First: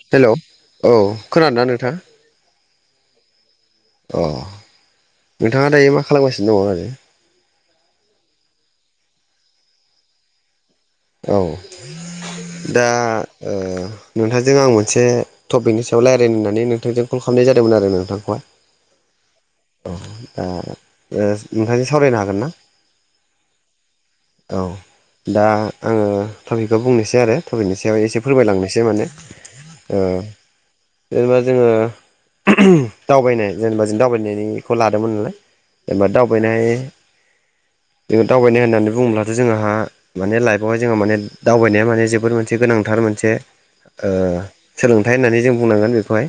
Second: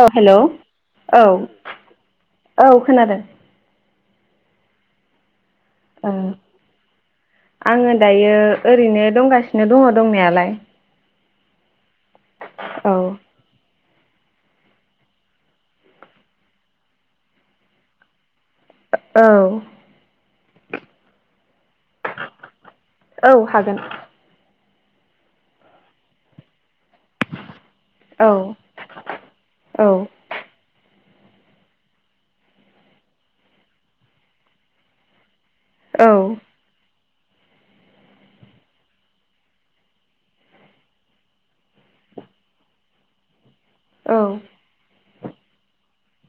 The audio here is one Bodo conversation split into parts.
औ हेलौ हेल! ' औ खोनादोंना नोंथां औ खोनादों। अ नोंथाङा दायो मा ओ खालामगासिनो दङ आरो। आङो दायो ओरैनो दंगासिनो दङ दंनायालाय। औ दा औ ओ नोंथांजों आं मोनसे टपिकनि सायाव रायज्लायनो होननानै नोंथांजों कल खालामनाय जादोंमोन आरो नोंथांखौहाय। औ। नोंथांजों सावरायनो हागोन ना? औ हागोन‌। औ, दा आङो टपिक खो बुंनोसै आरो, टपिकनि सायाव एसे औ फोरमायलांनोसै माने औ ओ जेनेबा जोङो दावबायनाय जेनेबा जों दावबायनायनिखौ लादोंमोन नालाय। जेनेबा औ दावबायनाय जोङो दावबायनाय होननानै बुङोब्लाथ' जोंहा माने लाइफ बावहाय जोंहा माने दावबायनाया माने जोबोद मोनसे गोनांथार मोनसे ओ औ सोलों थाय होननानै जों बुंनांगोन बेखौहाय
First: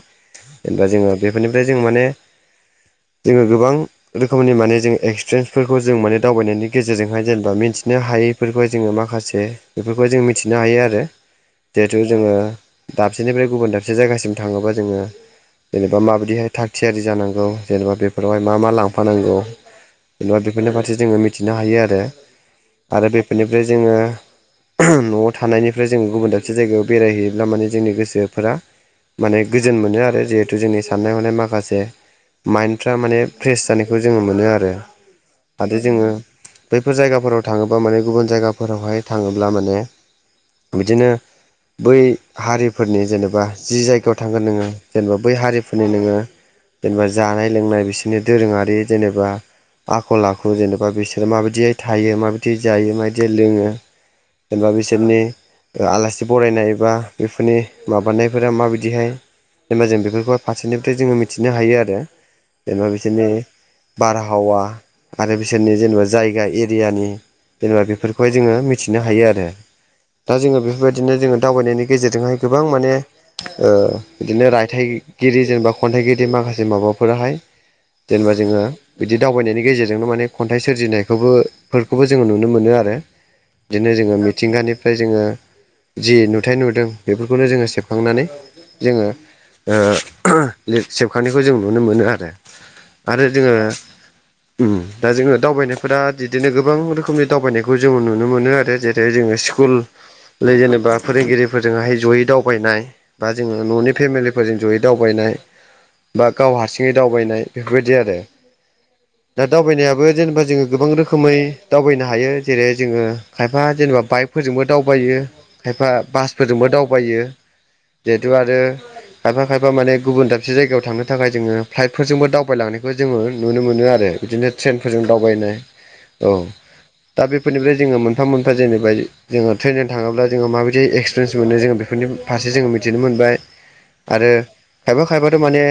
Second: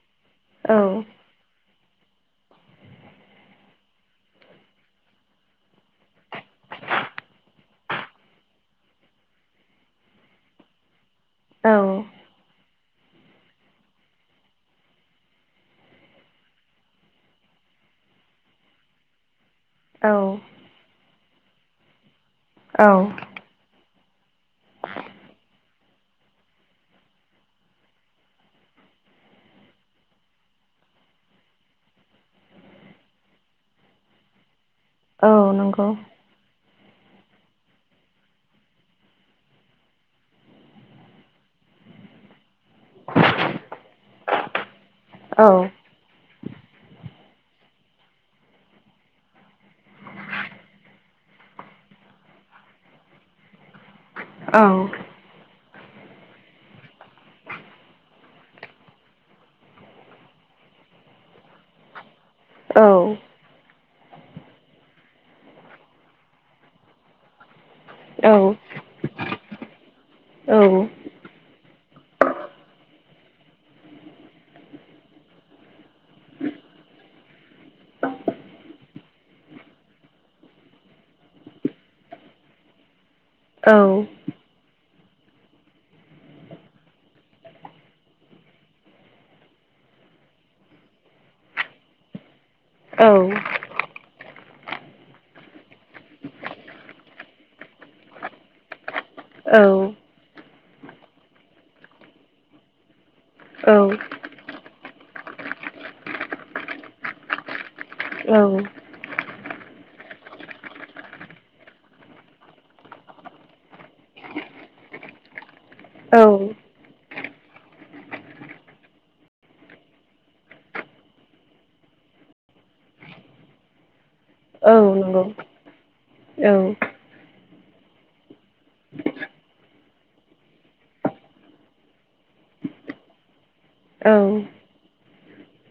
जेनेबा जोङो बेफोरनिफ्राय जों माने जोङो गोबां रोखोमनि माने जों एक्सत्रेनस जों माने दावबायनायनि गेजेरजोंहाय जेनेबा मे थिनो हायैफोरखौ जोङो माखासे से बेफोरखौ जों मिथिनो हायो आरो जिहेथु जोङो दाबसेनिफ्राय गुबुन दाबसे जायगासिम थाङोब्ला जोङो जेनेबा माबायदिहै थाग थियारि जानांगौ जेनेबा बेफोरावहाय मा मा लांफानांगौ औ जेनोबा बेफोरनि फारसे जोङो मिथिनो हायो आरो औ आरो बेफोरनिफ्राय जोङो ओम न'आव थानायनिफ्राय जोङो गुबुन दाबसे जायगायाव बेरायहैयोब्ला मानि जोंनि गोसोफोरा माने गोजोन मोनो आरो जेहेथु जोंनि साननाय हनाय माखासे माइन्टफ्रा माने फ्रेस जानायखौ जोङो मोनो आरो औ आरो नंगौ जोङो बैफोर जायगाफोराव थाङोबा माने गुबुन जायगाफोरावहाय थाङोब्ला माने बिदिनो बै हारिफोरनि जेनोबा जि जायगायाव थांगोन नोङो जेनोबा बै औ हारिफोरनि नोङो जेनोबा जानाय लोंनाय बिसोरनि दोरोङारि जेनोबा आखल आखु जेनोबा बिसोर माबायदियै थायो माबायदियै जायो मायदियै लोङो औ जेनोबा‌ बिसोरनि आलासि बरायनाय बा बेफोरनि माबानायफोरा माबायदिहाय इमाजिन बेफोरखौह फारसेनिफ्राय जोङो मिथिनो हायो आरो औ जेनोबा बिसोरनि बारहावा आरो बिसोरनि जेनोबा जायगा एरियानि जेनोबा बेफोरखौहाय औ जोङो मिथि नो हायो आरो दा जोङो बेफोरबायदिनो जोङो दावबायनायनि गेजेरजोंहाय गोबां माने ओ बिदिनो रायथाइगिरि जेनेबा खन्थाइगिरि माखासे माबाफोराहाय जेनोबा जोङो बिदि दावबायनायनि गेजेरजोंनो मानि खन्थाइ सोरजिनायखौबो फोरखौबो जोङो नुनो मोनो आरो आरो औ बिदिनो जोङो मिथिंगानिफ्राय जोङो जि नुथाय नुदों बेफोरखौनो जोङो सेबखांनानै जोङो ओ उम सेबखानायखौ जों नुनो मोनो आरो औ आरो जोङो उम दा जोङो दावबायनायफोरा दिदोनो गोबां रोखोमनि दावबायनायखौ जोङो नुनो मोनो आरो जेरै जोङो स्कुल नंगौ जेनोबा फोरोंगिरिफोरजोंहाय जयै दावबायनाय बा जोङो न'नि फेमिलिफोरजों जयै दावबायनाय बा गाव हारसिङै दावबायनाय बेफोर बायदि आरो औ औ दा दावबायनायाबो जेनोबा जोङो गोबां रोखोमै दावबायनो हायो जेरै जोङो खायफा जेनेबा बाइकफोरजोंबो दावबायो खायफा बासफोरजोंबो दावबायो जिहेथु आरो खायफा खायफा मानि गुबुन दाबसे जायगायाव थांनो थाखाय जोङो फ्लाइटफोरजोंबो दावबायलांनायखौ जोङो नुनो मोनो आरो बिदिनो ट्रेनफोरजों औ दावबायनाय औ दा बे बेफोरनिफ्राय जों मोनफा मोनफा जेनोबा जोङो ट्रेनजों थाङोब्ला जोङो माबायदि एक्सपेरियेन्स मोनो बेफोरनि फार जों मिथिनो मोनबाय आरो औ खायफा खायफाथ' माने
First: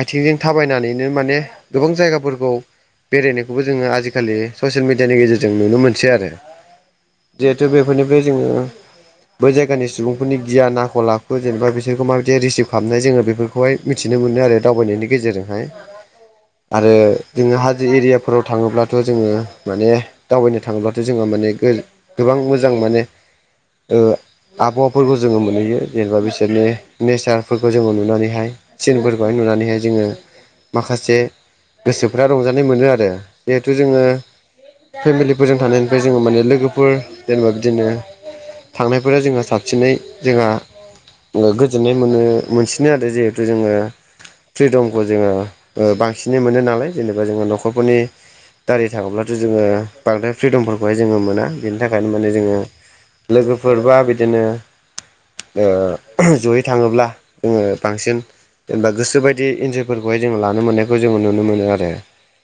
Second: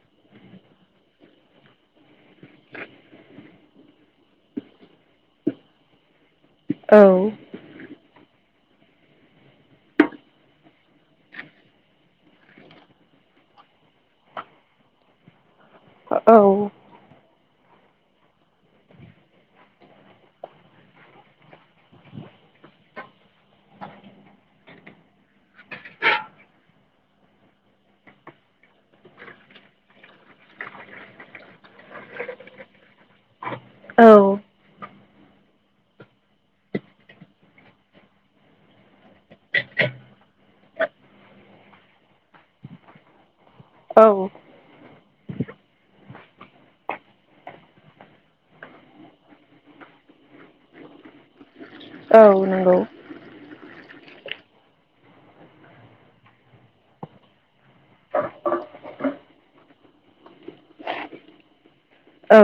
आथिंजों थाबायनानैनो माने गोबां जायगाफोरखौ बेरायनायखौबो जोङो आजिखालि ससियेल मेडियानि गेजेरजों नुनो मोनसै आरो औ बेनिफ्राय जोङो बै जायगानि सुबुंफोरनि गियान आखल लाखु जेनोबा बिसोरखौ माबायदि रिसिभ खालामनाय जोङो बेफोरखौहाय मिथिनो मोनो आरो दावबायनायनि गेजेरजोंहाय आरो जोङो हाजो एरियाफोराव थाङोब्लाथ' जोङो माने दावबायनो थाङोब्ला जोङो माने गोबां मोजां माने ओ आबहावाफोरखौ जोङो मोनहैयो जेनोबा बिसोरनि नेसारफोरखौ जोङो नुनानैहाय सिनफोरखौहाय नुनानैहाय जोङो माखासे गोसोफ्रा रंजानाय मोनो आरो जिहेथु जोङो औ फेमिलिफोरजों था ओमफ्राय जोङो माने लोगोफोर जेनेबा बिदिनो थांनायफोरा जोंहा साबसिनै जोंहा ओ गोजोननाय मोनो- मोनसिनो आरो जे जोङो औ फ्रिदम जोङो बांसिनै मोनो नालाय जेनेबा जोङो न'खरफोरनि दारि थागोब्लाथ' जोङो बांद्राय फ्रिदमफोरखौ बेहाय जोङो मोना बिनि थाखायनो औ माने जोङो नंगौ लोगोफोरबा बिदिनो ओ जयै थाङोब्ला जोङो बांसिन जेनेबा गोसो बायदि इन्जफोरखौहाय जोङो लानो मोननायखौ जोङो नुनो मोनो आरो औ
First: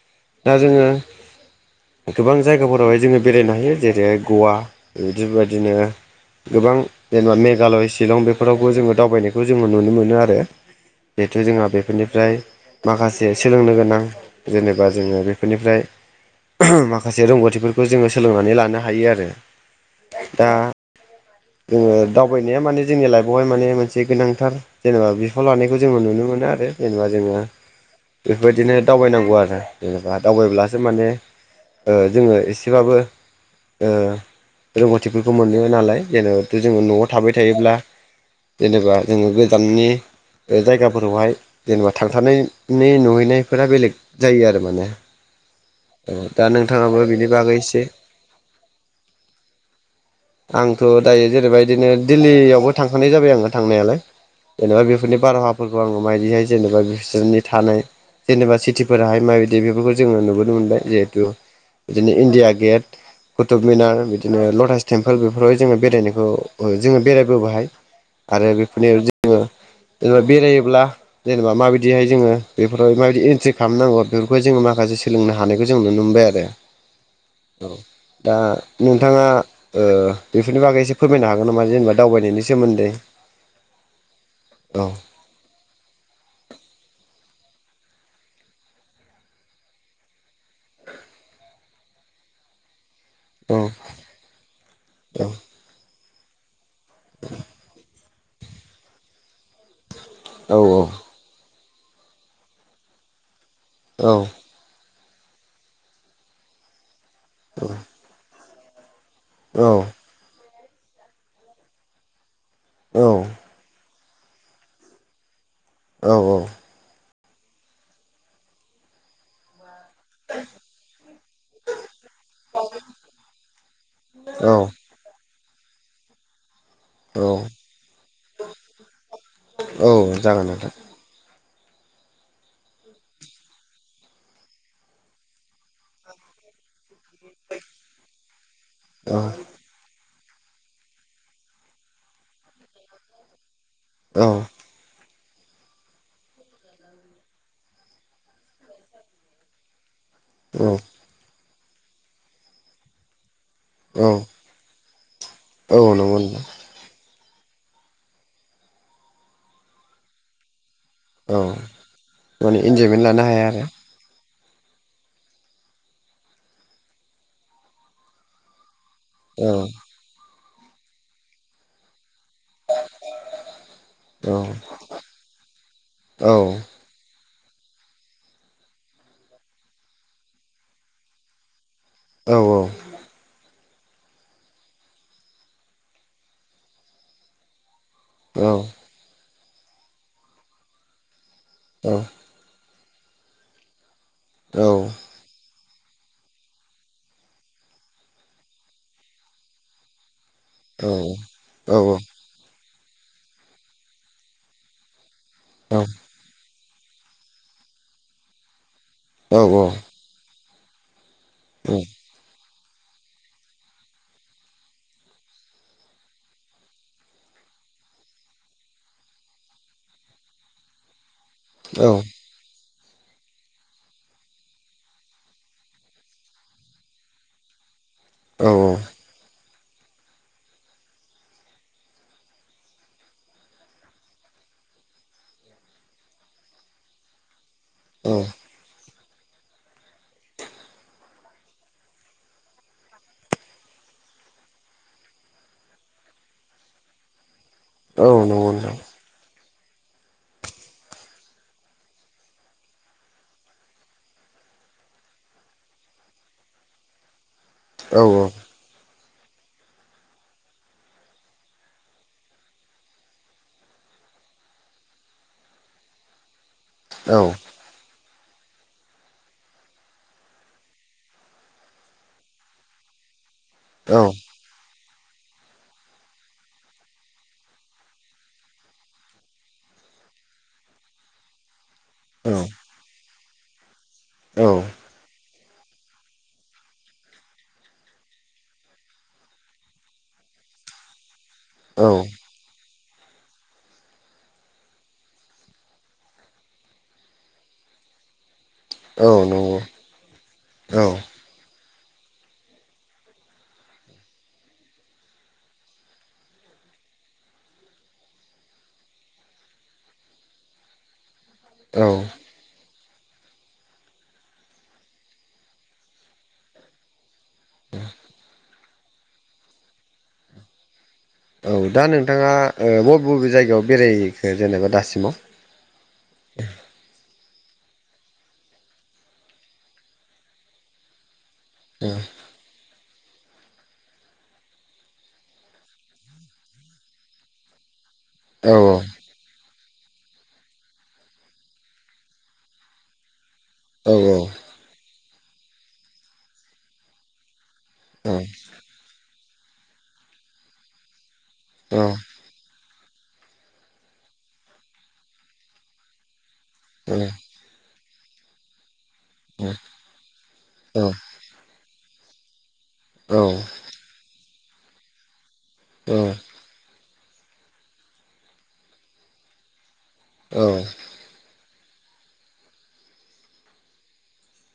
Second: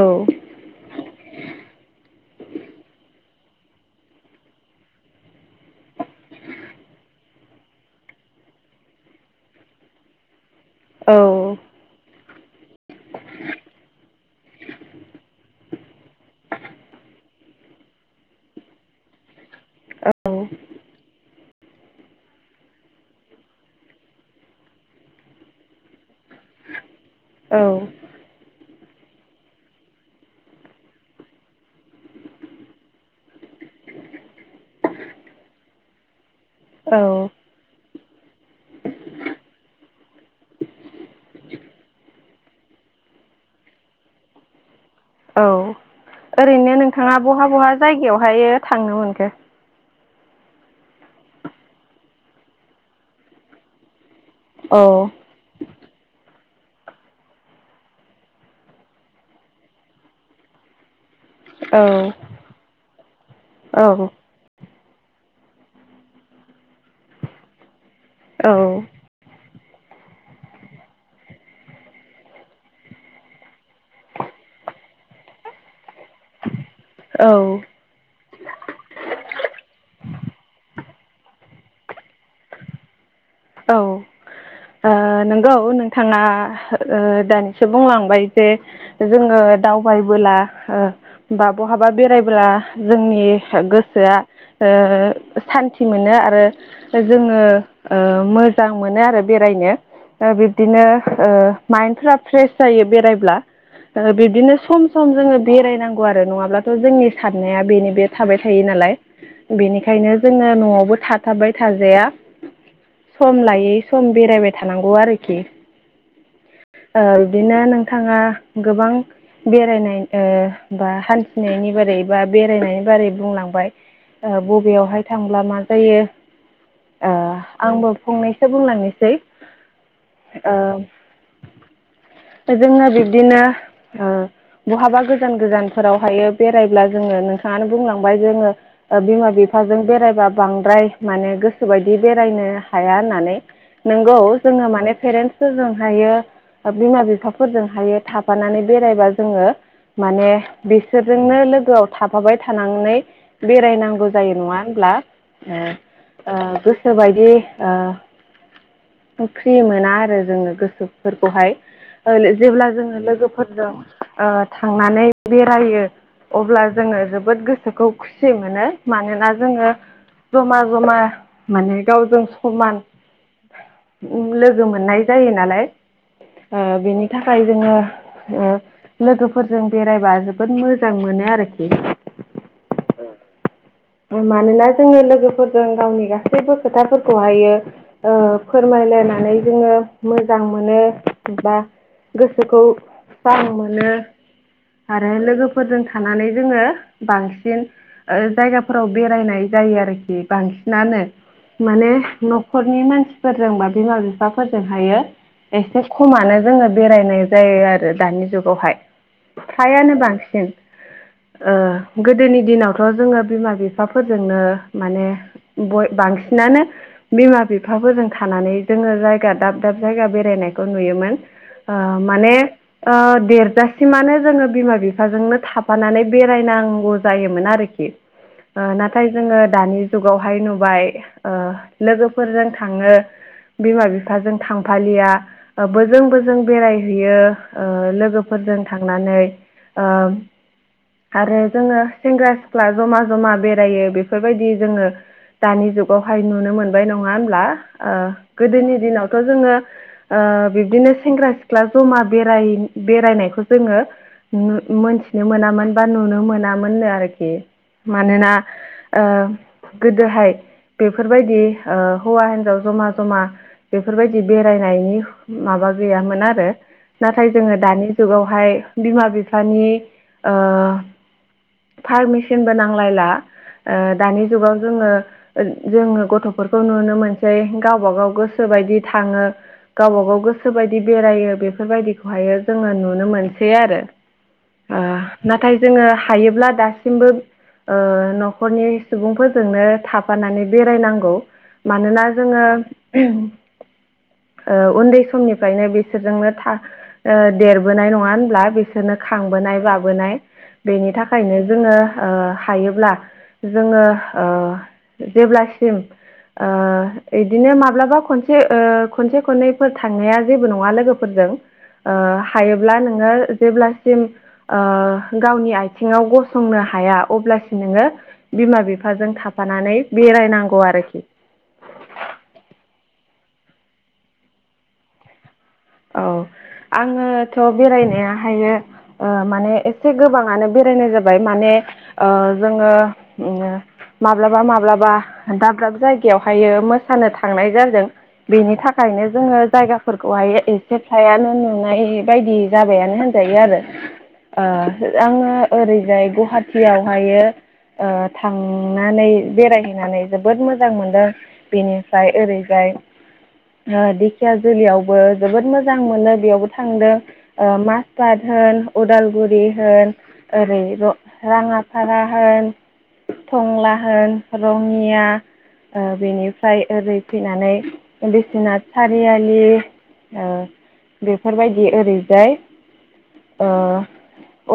दा जोङो गोबां जायगाफोरावहाय जोङो बि बेरायनो हायो जेरै गवा बिदिबायदिनो गोबां जेनेबा मेघालय शिलं बेफोरावबो जोङो दावबायनायखौ जोङो नुनो मोनो आरो। बेथ' जोंहा बेफोरनि फ्राय माखासे सोलोंनो गोनां जेनेबा जोङो बेफोरनिफ्राय माखासे रोंगौथिफोरखौ जोङो सोलोंनानै लानो हायो आरो औ दा जोङो दावबायनाया माने जोंनि लाइफआवहाय माने मोनसे गोनांथार जेनेबा बिफाव लानायखौ जोङो नुनो मोनो आरो जेनेबा जोङो औ बेफोरबायदिनो दावबायनांगौ आरो जेनेबा दावबायब्लासो माने जोङो एसेबाबो ओ रोंगौथिफोरखौ मोनो नालाय। जेनेबाथ' जोङो न'आव औ थाबाय थायोब्ला जेनेबा जोङो गोजाननि जायगाफोरावहाय जेनेबा थांथारनि नुहैनायफोरा बेलेग जायो आरो माने। औ औ दा ओरैनो नोंथाङाबो नोंथाङा बिनि बहा बागै बहा एसे जायगायावहाय थांनो मोनखो? आंथ' दायो जेनेबा इदिनो दिल्लीयावबो थांखानाय जाबाय आङो थांनायालाय। जेनेबा औ बेफोरनि बारहावाफोरखौ आङो मायदिहाय जेनेबा बिसोरनि थानाय जेनेबा सिटिफोराहाय माबायदि बेफोरखौ जोङो नुबोनो मोनबाय। जिहेतु औ बिदिनो इण्डिया गेट, कुतुब औ मिनार, बिदिनो लटास टेम्पोल बेफोरावाय जोङो बेरायनायखौ जोङो बेरायबोबायहाय। आरो बेफोरनि जोङो जेनेबा बेरायोब्ला जेनेबा माबादिहाय जोङो बेफोराव माबायदि इन्ट्रि खालामनांगौ बेफोरखौ जोङो मा खा माखासे सोलोंनो हानायखौ जों नुनो मोनबाय आरो। औ। दा नोंथाङा ओ बेफोरनि बागै एसे फोरमायनो हागोन नामा जेनेबा दावबायनायनि सोमोन्दै? औ। औ। नोंगौ नोंथाङा ओ दानिसो बुंलांबाय जे जोङो दावबायबो बोला ओ बा बहाबा बेरायबोला जोंनि औ गोसोआ ओ औ सान्थि मोनो आरो जोङो मोजां ओ मोनो आरो बेरायनो। ओ बिब्दिनो माइन्डफ्रा फ्रेस जायो बेरायब्ला। औ ओ बिब्दिनो सम सम जोङो बेरायनांगौ आरो नङाब्लाथ' जोंनि साननाया बेनो बे थाबाय थायो नालाय। औ बेनिखायनो जोङो न'आवबो थाथाबबाय थाजाया। औ सम लायै सम बेरायबाय थानांगौ आरोखि। औ औ। ओ बिब्दिनो नोंथाङा गोबां बेरायनाय ओ बा हान्थिनायनि बारै बा बेरायनायनि बारै बुंलांबाय। ओ औ बबेयावहाय थां ब्ला मा जायो, ओ औ आंबो फंनैसो बुंलांनोसै। औ जागोन ओ आदा। जोङो बिब्दिनो ओ बहाबा गोजान गोजानफोरावहायो बेरायब्ला जोङो नोंथाङानो बुंलांबाय जोङो औ बिमा बिफाजों बेरायबा बांद्राय माने गोसोबायदि बेरायनो हाया होननानै। नोंगौ औ जोङो माने फेरेन्टस। फोरजों हायो बिमा-बिफाफोरजों हायो थाफानानै बेरायबा जोङो। माने औ बिसोरजोंनो लोगोआव थाफाबाय थानानै। बेरायनांगौ औ जायो नङा होनब्ला? औ नंगौ नोंथां ओ-ओ गोसोबायदि। ओ फ्रि मोना आरो जोङो गोसो। औ फोरखौहाय। ओ लो माने जेब्ला जोङो इन्जयमेन्ट लानो हाया आरो लोगोफोरजों। ओ थांनानै बेरायो अब्ला जोङो जोबोद गोसोखौ खुसि मोनो। मानोना औ जोङो जमा-जमा माने गावजों समान। लोगो मोननाय जायो नालाय औ ओ बेनि। थाखाय जोङो ओ लोगोफोरजों बेरायबा जोबोद मोजां मोनो आरोखि। औ-औ। मानोना जोङो लोगोफोरजों गावनि गासैबो खोथाफोरखौ हायो। ओ औ फोरमायलायनानै जोङो मोजां मोनो बा औ गोसोखौ। जां मोनो औ औ आरो लोगो। फोरजों थानानै जोङो बांसिन ओ जायगाफोराव बेरायनाय जायो आरोखि। औ बांसिनानो माने न'ख। न'खरनि मानसिफोरजों बा बिमा-बिफाफोरजों हायो एसे खमानो जोङो। बेरायनाय जायो आरो दानि जुगावहाय। औ फ्रायानो बांसिन। ओ गोदोनि दिनावथ' जोङो बिमा। बिफाफोरजोंनो माने बय बांसिनानो बिमा-बिफाफोरजों थानानै। जोङो जायगा दाब-दाब जायगा बेरायनायखौ नुयोमोन ओ औ माने। ओ देरजासिमानो जोङो बिमा-बिफाजोंनो थाफानानै बेरायनांगौ जायोमोन आरोखि। औ ओ नाथाय जोङो दानि जुगावहाय नुबाय ओ लोगोफोरजों थाङो। बिमा-बिफाजों थांफालिया बोजों-बोजों बेरायहैयो। ओ लोगोफोरजों थांनानै ओ। आरो जोङो सेंग्रा-सिख्ला जमा-जमा। बेरायो बेफोरबायदि जोङो दानि जुगावहाय नुनो मोनबाय नङा होमब्ला? ओ औ नंगौ गोदोनि नोंथां दिनावथ' जोङो। ओ बिब्दिनो सेंग्रा-सिख्ला जमा बेराय बेरायनायखौ जोङो। नु मोनथिनो मोनामोन बा नुनो मोनामोननो आरोखि औ मानोना। ओ गोदोहाय। बेफोरबायदि ओ हौवा-हिनजाव जमा-जमा बेफोरबायदि बेरायनायनि माबा। गैयामोन आरो औ नाथाय जोङो दानि। जुगावहाय बिमा-बिफानि ओ। फारमिसनबो नांलायला ओ औ दानि जुगाव जोङो। ओ जोङो गथ'फोरखौ नुनो मोनसै गावबा-गाव गोसोबायदि थाङो गावबा-गाव। गोसोबायदि बेरायो बेफोरबायदिखौहायो जोङो नुनो मोनसै आरो। औ। ओ नाथाय जोङो हायोब्ला दासिमबो ओ। न'खरनि सुबुंफोरजोंनो थाफानानै बेरायनांगौ मानोना जोङो। [unintelligible] ओ उन्दै समनिफ्रायनो बिसोरजोंनो था ओ देरबोनाय नङा होनब्ला? बि। बिसोरनो खांबोनाय, नंगौ बाबोनाय औ बेनि थाखायनो जोङो ओ हायोब्ला। जोङो ओ जेब्लासिम। ओ बिदिनो माब्लाबा खनसे ओ खनसे-खननैफोर थांनाया जेबो नङा लोगोफोरजों। औ ओ हायो। ब्ला नोङो जेब्लासिम ओ गावनि आथिङाव गसंनो हाया अब्लासिम। नोङो बिमा-बिफाजों थाफानानै बेरायनांगौ आरोखि। औ दा नोंथाङा ओ बबे बबे जायगायाव बेरायहैखो जेनेबा दासिमाव? औ आङो। थ' बेरायनायाहायो ओ माने एसे गोबाङानो बेरायनाय जाबाय। माने ओ जोङो ओ माब्लाबा माब्लाबा दाब दाब जायगायावहायो मोसानो थांनाय जादों। औ बेनि थाखायनो जोङो जायगाफोरखौहाय ए से फायानो नुनाय बायदि जाबायानो होनजायो आरो। औ ओ आङो ओरैजाय गुवाहाटियावहायो ओ औ थांनानै बेरायहैनानै जोबोद मोजां मोनदों बेनिफ्राय ओरैजाय ओ दिखिया जुलियावबो जोबोद मोजां मोनो बेयावबो थांदों ओ माजबाद होन उदालगुरि होन ओरै र - राङाफारा होन टंला होन रङिया ओ बेनिफ्राय ओरै फैनानै बिसिनाथ सारियालि ओ बेफोरबायदि ओरैजाय ओ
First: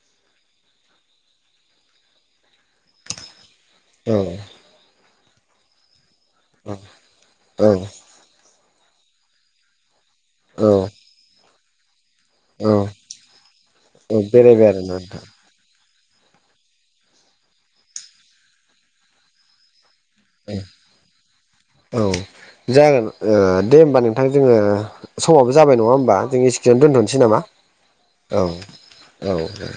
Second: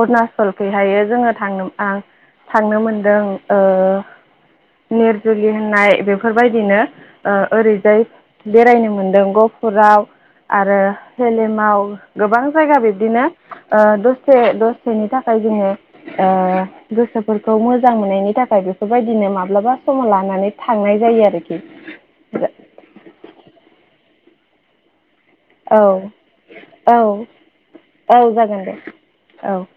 अरुणचलखैहायो जोङो थांनो थांनो मोनदों ओ नेरजुलि होननाय औ बेफोरबायदिनो ओ औ ओरैजाय बेरायनो मोनदों ग फुराव आरो हेलेमाव गोबां जायगा औ बिब्दिनो ओ दसे बेरायबाय आरोना दसेनि नोंथां थाखाय जोङो ओ गोसोफोरखौ मोजां मोननायनि थाखाय बेफोरबायदिनो माब्लाबा समाव लानानै औ थांनाय जायो आरोखि औ जागोन ओ दे होमबा नोंथां जोङो समाबो जाबाय औ नङा होमबा जों इसे खिनियावनो औ दोनथ'नोसै नामा! औ जागोन दे औ दे